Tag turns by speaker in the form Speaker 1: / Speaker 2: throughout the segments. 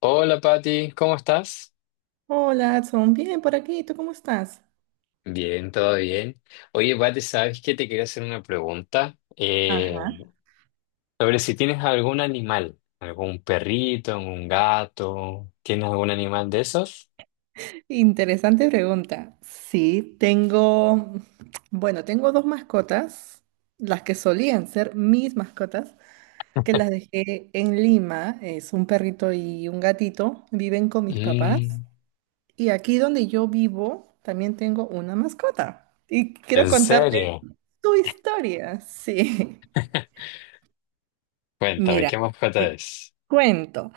Speaker 1: Hola Patti, ¿cómo estás?
Speaker 2: Hola, Adson. Bien, por aquí. ¿Tú cómo estás?
Speaker 1: Bien, todo bien. Oye, Pati, ¿sabes qué? Te quería hacer una pregunta
Speaker 2: Ajá.
Speaker 1: sobre si tienes algún animal, algún perrito, un gato, ¿tienes algún animal de esos?
Speaker 2: Interesante pregunta. Sí, tengo, bueno, tengo dos mascotas, las que solían ser mis mascotas, que las dejé en Lima. Es un perrito y un gatito. Viven con mis papás.
Speaker 1: Mm,
Speaker 2: Y aquí donde yo vivo, también tengo una mascota. Y quiero
Speaker 1: ¿en
Speaker 2: contarte
Speaker 1: serio?
Speaker 2: tu historia. Sí.
Speaker 1: Cuéntame,
Speaker 2: Mira.
Speaker 1: ¿qué mascota es?
Speaker 2: Cuento,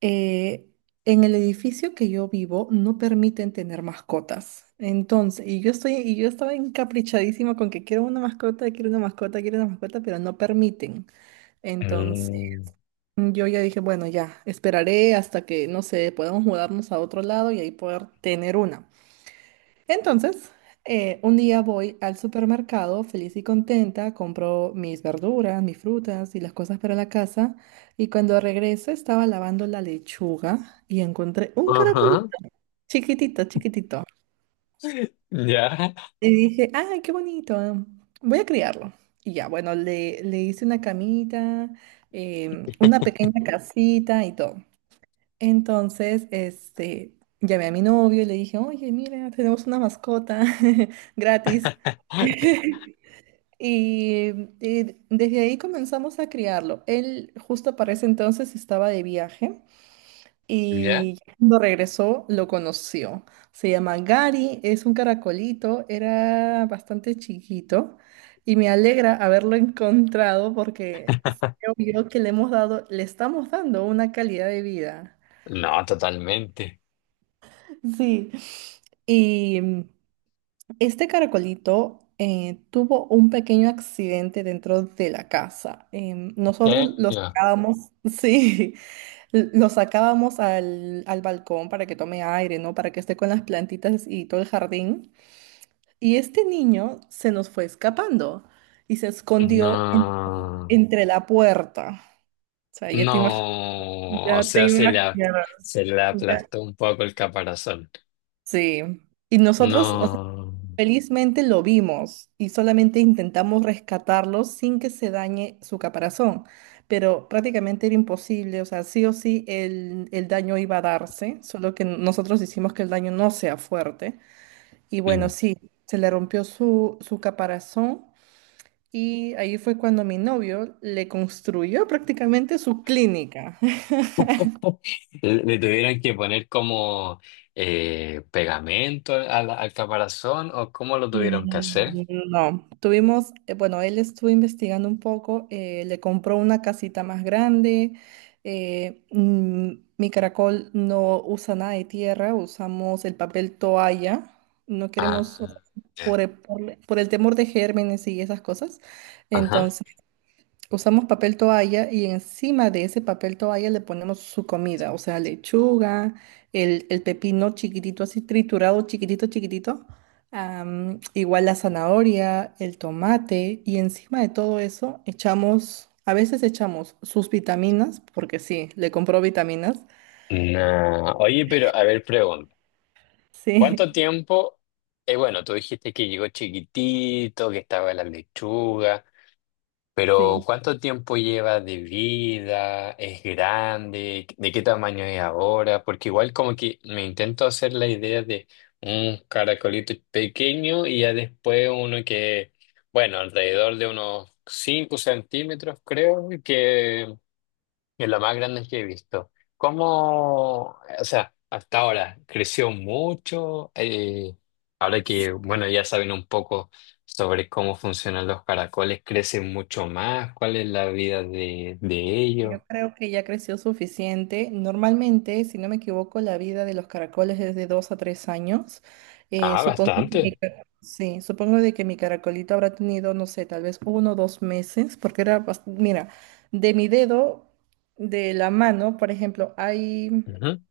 Speaker 2: eh, en el edificio que yo vivo no permiten tener mascotas. Entonces, y yo estaba encaprichadísima con que quiero una mascota, quiero una mascota, quiero una mascota, pero no permiten. Entonces,
Speaker 1: Mm,
Speaker 2: yo ya dije, bueno, ya, esperaré hasta que, no sé, podamos mudarnos a otro lado y ahí poder tener una. Entonces, un día voy al supermercado feliz y contenta, compro mis verduras, mis frutas y las cosas para la casa. Y cuando regreso estaba lavando la lechuga y encontré un caracolito,
Speaker 1: ajá,
Speaker 2: chiquitito, chiquitito.
Speaker 1: ¿ya?
Speaker 2: Y dije, ¡ay, qué bonito! Voy a criarlo. Y ya, bueno, le hice una camita, una pequeña casita y todo. Entonces, este, llamé a mi novio y le dije, oye, mira, tenemos una mascota gratis. Y, y desde ahí comenzamos a criarlo. Él justo para ese entonces estaba de viaje
Speaker 1: ¿Ya?
Speaker 2: y cuando regresó lo conoció. Se llama Gary, es un caracolito, era bastante chiquito y me alegra haberlo encontrado porque creo yo que le estamos dando una calidad de vida.
Speaker 1: No, totalmente.
Speaker 2: Sí. Y este caracolito tuvo un pequeño accidente dentro de la casa. Nosotros
Speaker 1: ¿En
Speaker 2: lo
Speaker 1: serio?
Speaker 2: sacábamos, sí, lo sacábamos al balcón para que tome aire, ¿no? Para que esté con las plantitas y todo el jardín. Y este niño se nos fue escapando y se escondió
Speaker 1: No.
Speaker 2: entre la puerta. O sea,
Speaker 1: No, o
Speaker 2: ya te
Speaker 1: sea,
Speaker 2: imaginarás.
Speaker 1: se le
Speaker 2: Ya.
Speaker 1: aplastó un poco el caparazón.
Speaker 2: Sí. Y nosotros,
Speaker 1: No.
Speaker 2: Felizmente lo vimos y solamente intentamos rescatarlo sin que se dañe su caparazón, pero prácticamente era imposible, o sea, sí o sí el daño iba a darse, solo que nosotros hicimos que el daño no sea fuerte. Y bueno,
Speaker 1: Mm.
Speaker 2: sí, se le rompió su caparazón y ahí fue cuando mi novio le construyó prácticamente su clínica.
Speaker 1: Le tuvieron que poner como pegamento al caparazón o cómo lo tuvieron que hacer.
Speaker 2: Mm, No, tuvimos, bueno, él estuvo investigando un poco, le compró una casita más grande. eh, mm, Mi caracol no usa nada de tierra, usamos el papel toalla. No queremos, o sea,
Speaker 1: Ah, ya.
Speaker 2: por el temor de gérmenes y esas cosas.
Speaker 1: Ajá.
Speaker 2: Entonces, usamos papel toalla y encima de ese papel toalla le ponemos su comida, o sea, lechuga, el pepino chiquitito, así triturado, chiquitito, chiquitito, igual la zanahoria, el tomate y encima de todo eso echamos, a veces echamos sus vitaminas, porque sí, le compró vitaminas,
Speaker 1: No. Oye, pero a ver, pregunta.
Speaker 2: sí,
Speaker 1: ¿Cuánto tiempo? Bueno, tú dijiste que llegó chiquitito, que estaba la lechuga. Pero
Speaker 2: sí.
Speaker 1: ¿cuánto tiempo lleva de vida? ¿Es grande? ¿De qué tamaño es ahora? Porque igual como que me intento hacer la idea de un caracolito pequeño y ya después uno que, bueno, alrededor de unos 5 centímetros creo, que es lo más grande que he visto. ¿Cómo, o sea, hasta ahora creció mucho? Ahora que, bueno, ya saben un poco sobre cómo funcionan los caracoles, ¿crecen mucho más? ¿Cuál es la vida de ellos?
Speaker 2: Yo creo que ya creció suficiente. Normalmente, si no me equivoco, la vida de los caracoles es de 2 a 3 años.
Speaker 1: Ah,
Speaker 2: Supongo que
Speaker 1: bastante.
Speaker 2: sí, supongo de que mi caracolito habrá tenido, no sé, tal vez 1 o 2 meses, porque mira, de mi dedo, de la mano, por ejemplo, hay.
Speaker 1: Ujú.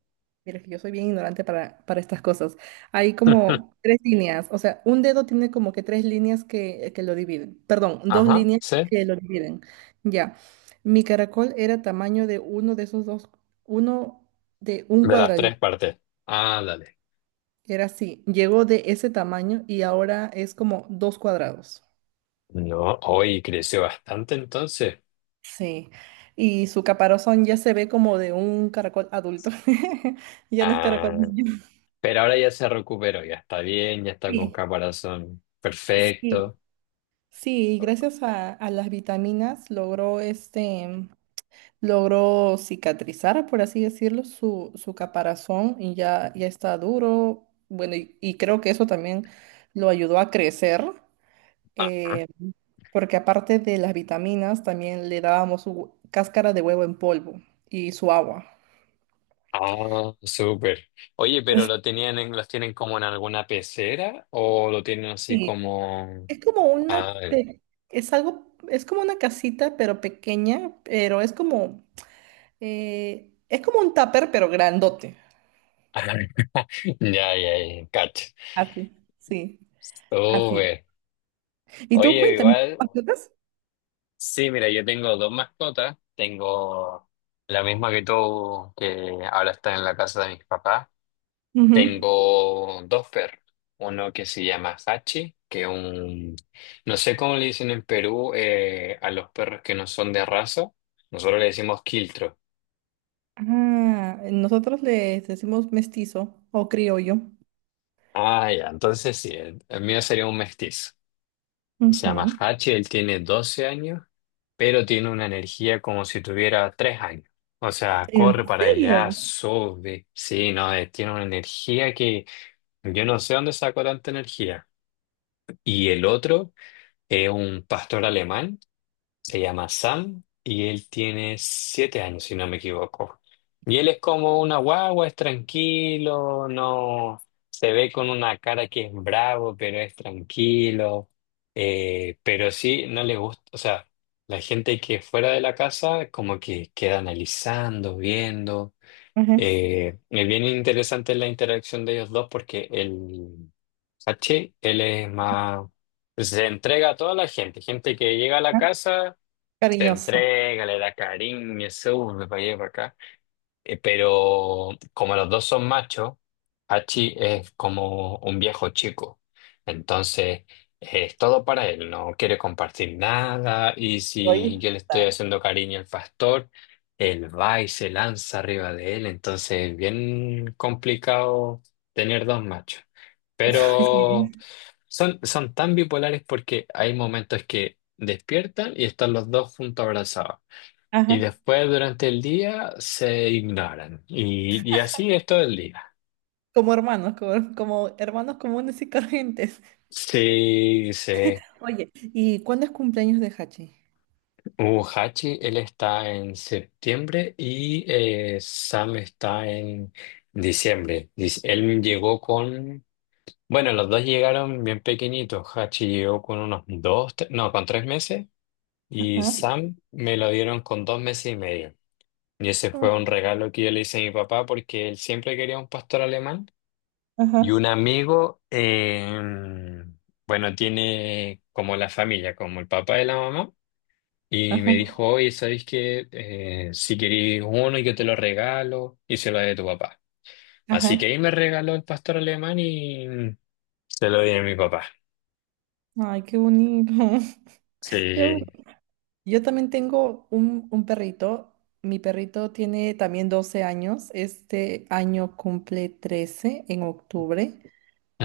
Speaker 2: Mira, que yo soy bien ignorante para estas cosas. Hay como 3 líneas, o sea, un dedo tiene como que 3 líneas que lo dividen. Perdón, dos
Speaker 1: Ajá,
Speaker 2: líneas
Speaker 1: sí.
Speaker 2: que lo dividen. Ya. Mi caracol era tamaño de uno de esos dos, uno de un
Speaker 1: De las tres
Speaker 2: cuadradito.
Speaker 1: partes. Ah, dale.
Speaker 2: Era así. Llegó de ese tamaño y ahora es como 2 cuadrados.
Speaker 1: No, hoy creció bastante entonces.
Speaker 2: Sí. Y su caparazón ya se ve como de un caracol adulto. Ya no es caracol
Speaker 1: Ah,
Speaker 2: niño.
Speaker 1: pero ahora ya se recuperó, ya está bien, ya está con
Speaker 2: Sí,
Speaker 1: caparazón
Speaker 2: sí.
Speaker 1: perfecto.
Speaker 2: Sí, gracias a las vitaminas logró cicatrizar, por así decirlo, su caparazón y ya está duro. Bueno, y creo que eso también lo ayudó a crecer, eh, porque aparte de las vitaminas, también le dábamos cáscara de huevo en polvo y su agua.
Speaker 1: Ah, súper. Oye, pero lo tenían los tienen como en alguna pecera o lo tienen así
Speaker 2: Sí,
Speaker 1: como.
Speaker 2: es como una,
Speaker 1: Ah,
Speaker 2: pe- es algo, es como una casita, pero pequeña, pero es como un tupper, pero grandote.
Speaker 1: ah, ya, ya, ya, cacho.
Speaker 2: Así, sí, así.
Speaker 1: Súper.
Speaker 2: Y tú
Speaker 1: Oye,
Speaker 2: cuéntame, ¿tienes
Speaker 1: igual,
Speaker 2: mascotas?
Speaker 1: sí, mira, yo tengo dos mascotas. Tengo la misma que tú, que ahora está en la casa de mis papás.
Speaker 2: Ujú.
Speaker 1: Tengo dos perros. Uno que se llama Hachi, que es un. No sé cómo le dicen en Perú a los perros que no son de raza. Nosotros le decimos quiltro.
Speaker 2: Ah, nosotros les decimos mestizo o criollo.
Speaker 1: Ah, ya, entonces sí, el mío sería un mestizo. Se llama
Speaker 2: Ujú.
Speaker 1: Hachi, él tiene 12 años, pero tiene una energía como si tuviera 3 años. O sea,
Speaker 2: ¿En
Speaker 1: corre para allá,
Speaker 2: serio?
Speaker 1: sube. Sí, no, tiene una energía que yo no sé dónde sacó tanta energía. Y el otro es un pastor alemán. Se llama Sam y él tiene 7 años, si no me equivoco. Y él es como una guagua, es tranquilo, no se ve con una cara que es bravo, pero es tranquilo. Pero sí, no le gusta, o sea, la gente que fuera de la casa como que queda analizando, viendo.
Speaker 2: Ujú.
Speaker 1: Es bien interesante la interacción de ellos dos porque el ¿Cachai? Él es más. Pues, se entrega a toda la gente, gente que llega a la
Speaker 2: Ah,
Speaker 1: casa, se
Speaker 2: cariñoso.
Speaker 1: entrega, le da cariño, se sube para allá y para acá. Pero como los dos son machos, Hachi es como un viejo chico. Entonces, es todo para él, no quiere compartir nada. Y si yo le
Speaker 2: Egoísta.
Speaker 1: estoy haciendo cariño al pastor, él va y se lanza arriba de él. Entonces, es bien complicado tener dos machos.
Speaker 2: Ay,
Speaker 1: Pero
Speaker 2: sí.
Speaker 1: son tan bipolares porque hay momentos que despiertan y están los dos juntos abrazados y
Speaker 2: Ajá.
Speaker 1: después durante el día se ignoran. Y así es todo el día.
Speaker 2: Como hermanos, como hermanos comunes y corrientes.
Speaker 1: Sí, sí.
Speaker 2: Oye, ¿y cuándo es cumpleaños de Hachi?
Speaker 1: Hachi, él está en septiembre y Sam está en diciembre. Dice, él llegó bueno, los dos llegaron bien pequeñitos. Hachi llegó con unos no, con 3 meses y
Speaker 2: Ajá.
Speaker 1: Sam me lo dieron con 2 meses y medio. Y ese fue un
Speaker 2: Oh,
Speaker 1: regalo que yo le hice a mi papá porque él siempre quería un pastor alemán. Y
Speaker 2: ajá.
Speaker 1: un amigo, bueno, tiene como la familia, como el papá de la mamá, y me
Speaker 2: Ajá.
Speaker 1: dijo, oye, ¿sabéis qué? Si queréis uno, yo te lo regalo y se lo doy a tu papá. Así que
Speaker 2: Ajá.
Speaker 1: ahí me regaló el pastor alemán y se lo di a mi papá.
Speaker 2: Ay, qué bonito. Qué
Speaker 1: Sí.
Speaker 2: Yo también tengo un perrito. Mi perrito tiene también 12 años. Este año cumple 13 en octubre.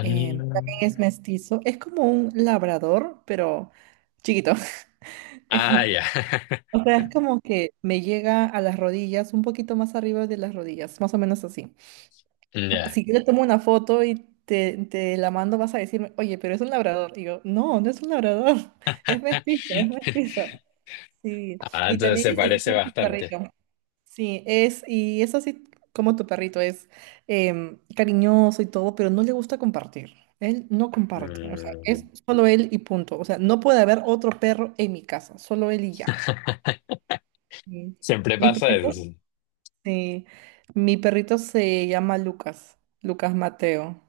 Speaker 2: También es mestizo. Es como un labrador, pero chiquito.
Speaker 1: Ah, ya.
Speaker 2: O sea, es como que me llega a las rodillas, un poquito más arriba de las rodillas, más o menos así.
Speaker 1: Ya.
Speaker 2: Si yo le tomo una foto y te la mando, vas a decirme, oye, pero es un labrador. Y yo, no, no es un labrador, es mestizo, es mestizo. Sí,
Speaker 1: Ah,
Speaker 2: y
Speaker 1: entonces
Speaker 2: también
Speaker 1: se
Speaker 2: es así
Speaker 1: parece
Speaker 2: como su
Speaker 1: bastante.
Speaker 2: carrillo. Sí, y es así como tu perrito es cariñoso y todo, pero no le gusta compartir. Él no comparte, o sea, es
Speaker 1: Mm.
Speaker 2: solo él y punto. O sea, no puede haber otro perro en mi casa, solo él y ya. Sí.
Speaker 1: Siempre
Speaker 2: Mi
Speaker 1: pasa
Speaker 2: perrito,
Speaker 1: eso, sí.
Speaker 2: sí, mi perrito se llama Lucas, Lucas Mateo.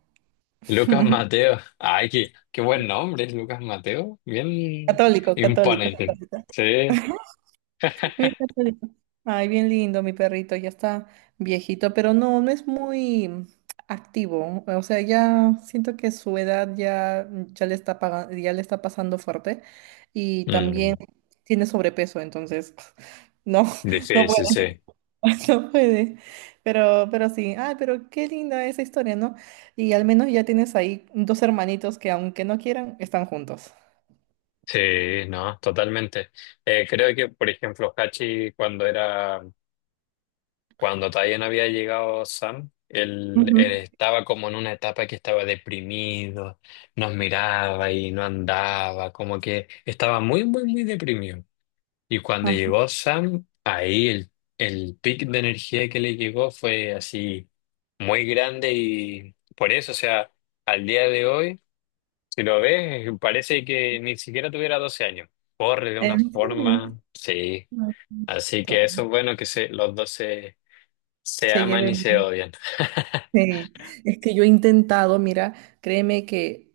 Speaker 1: Lucas Mateo. Ay, qué buen nombre, Lucas Mateo. Bien
Speaker 2: Católico, católico.
Speaker 1: imponente. Sí.
Speaker 2: Bien cachorrito. Ay, bien lindo, mi perrito, ya está viejito, pero no, no es muy activo. O sea, ya siento que su edad ya, ya le está pasando fuerte y
Speaker 1: Mm,
Speaker 2: también tiene sobrepeso, entonces no, no
Speaker 1: sí,
Speaker 2: puede,
Speaker 1: sí, sí.
Speaker 2: no puede. Pero sí, ay, pero qué linda esa historia, ¿no? Y al menos ya tienes ahí dos hermanitos que aunque no quieran, están juntos.
Speaker 1: Sí, no, totalmente. Creo que, por ejemplo, Hachi, cuando era, cuando todavía no había llegado Sam, él
Speaker 2: Ujú.
Speaker 1: estaba como en una etapa que estaba deprimido, nos miraba y no andaba, como que estaba muy, muy, muy deprimido. Y cuando
Speaker 2: Ajá.
Speaker 1: llegó Sam, ahí el pic de energía que le llegó fue así muy grande y por eso, o sea, al día de hoy, si lo ves, parece que ni siquiera tuviera 12 años. Corre de una
Speaker 2: ¿En serio?
Speaker 1: forma, sí.
Speaker 2: Ah,
Speaker 1: Así que eso
Speaker 2: bonito.
Speaker 1: es bueno que los dos se
Speaker 2: Se
Speaker 1: aman y
Speaker 2: lleven.
Speaker 1: se odian.
Speaker 2: Sí, es que yo he intentado, mira, créeme que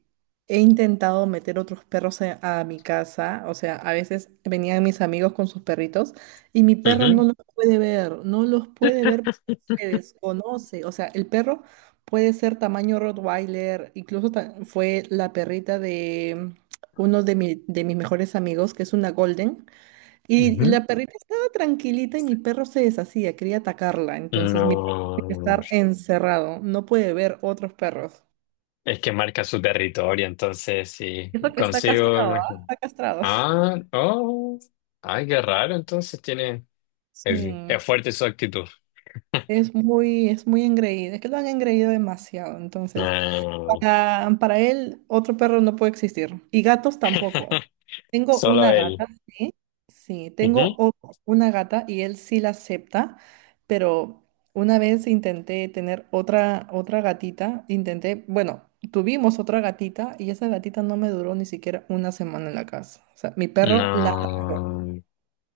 Speaker 2: he intentado meter otros perros a mi casa, o sea, a veces venían mis amigos con sus perritos y mi perro no
Speaker 1: Ujú,
Speaker 2: los puede ver, no los puede ver porque se desconoce, o sea, el perro puede ser tamaño Rottweiler, incluso fue la perrita de uno de mis mejores amigos, que es una Golden. Y
Speaker 1: ujú.
Speaker 2: la perrita estaba tranquilita y mi perro se deshacía, quería atacarla. Entonces mi perro tiene
Speaker 1: No,
Speaker 2: que estar encerrado, no puede ver otros perros.
Speaker 1: es que marca su territorio, entonces sí,
Speaker 2: Eso que está
Speaker 1: consigo.
Speaker 2: castrado, ¿ah? Está castrado.
Speaker 1: Ah, oh. Ay, qué raro, entonces tiene. Es,
Speaker 2: Sí,
Speaker 1: es fuerte su actitud.
Speaker 2: es muy engreído. Es que lo han engreído demasiado, entonces.
Speaker 1: ¿No?
Speaker 2: Para él, otro perro no puede existir. Y gatos tampoco. Tengo
Speaker 1: Solo
Speaker 2: una
Speaker 1: él.
Speaker 2: gata, sí. Sí, tengo
Speaker 1: Ujú.
Speaker 2: una gata y él sí la acepta, pero una vez intenté tener otra gatita, bueno, tuvimos otra gatita y esa gatita no me duró ni siquiera una semana en la casa. O sea, mi perro la...
Speaker 1: No.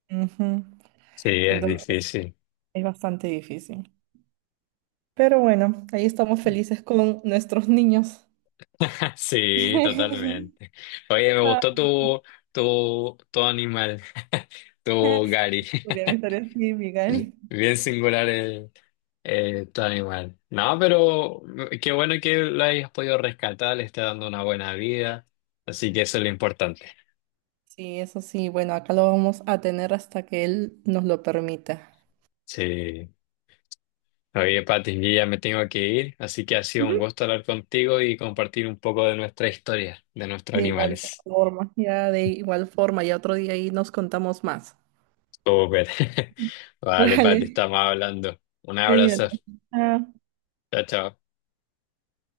Speaker 2: Ujú.
Speaker 1: Sí, es
Speaker 2: Entonces
Speaker 1: difícil.
Speaker 2: es bastante difícil. Pero bueno, ahí estamos felices con nuestros niños.
Speaker 1: Sí, totalmente. Oye, me
Speaker 2: Ay.
Speaker 1: gustó tu, animal, tu Gary.
Speaker 2: Podrían estar así, Miguel.
Speaker 1: Bien singular tu animal. No, pero qué bueno que lo hayas podido rescatar, le está dando una buena vida. Así que eso es lo importante.
Speaker 2: Sí, eso sí. Bueno, acá lo vamos a tener hasta que él nos lo permita.
Speaker 1: Sí. Oye, Pati, yo ya me tengo que ir, así que ha sido un
Speaker 2: Ujú.
Speaker 1: gusto hablar contigo y compartir un poco de nuestra historia, de nuestros
Speaker 2: De igual
Speaker 1: animales.
Speaker 2: forma, ya de igual forma, ya otro día ahí nos contamos más.
Speaker 1: Súper. Vale,
Speaker 2: Vale,
Speaker 1: Pati, estamos hablando. Un abrazo.
Speaker 2: cuídate. Chao.
Speaker 1: Chao, chao.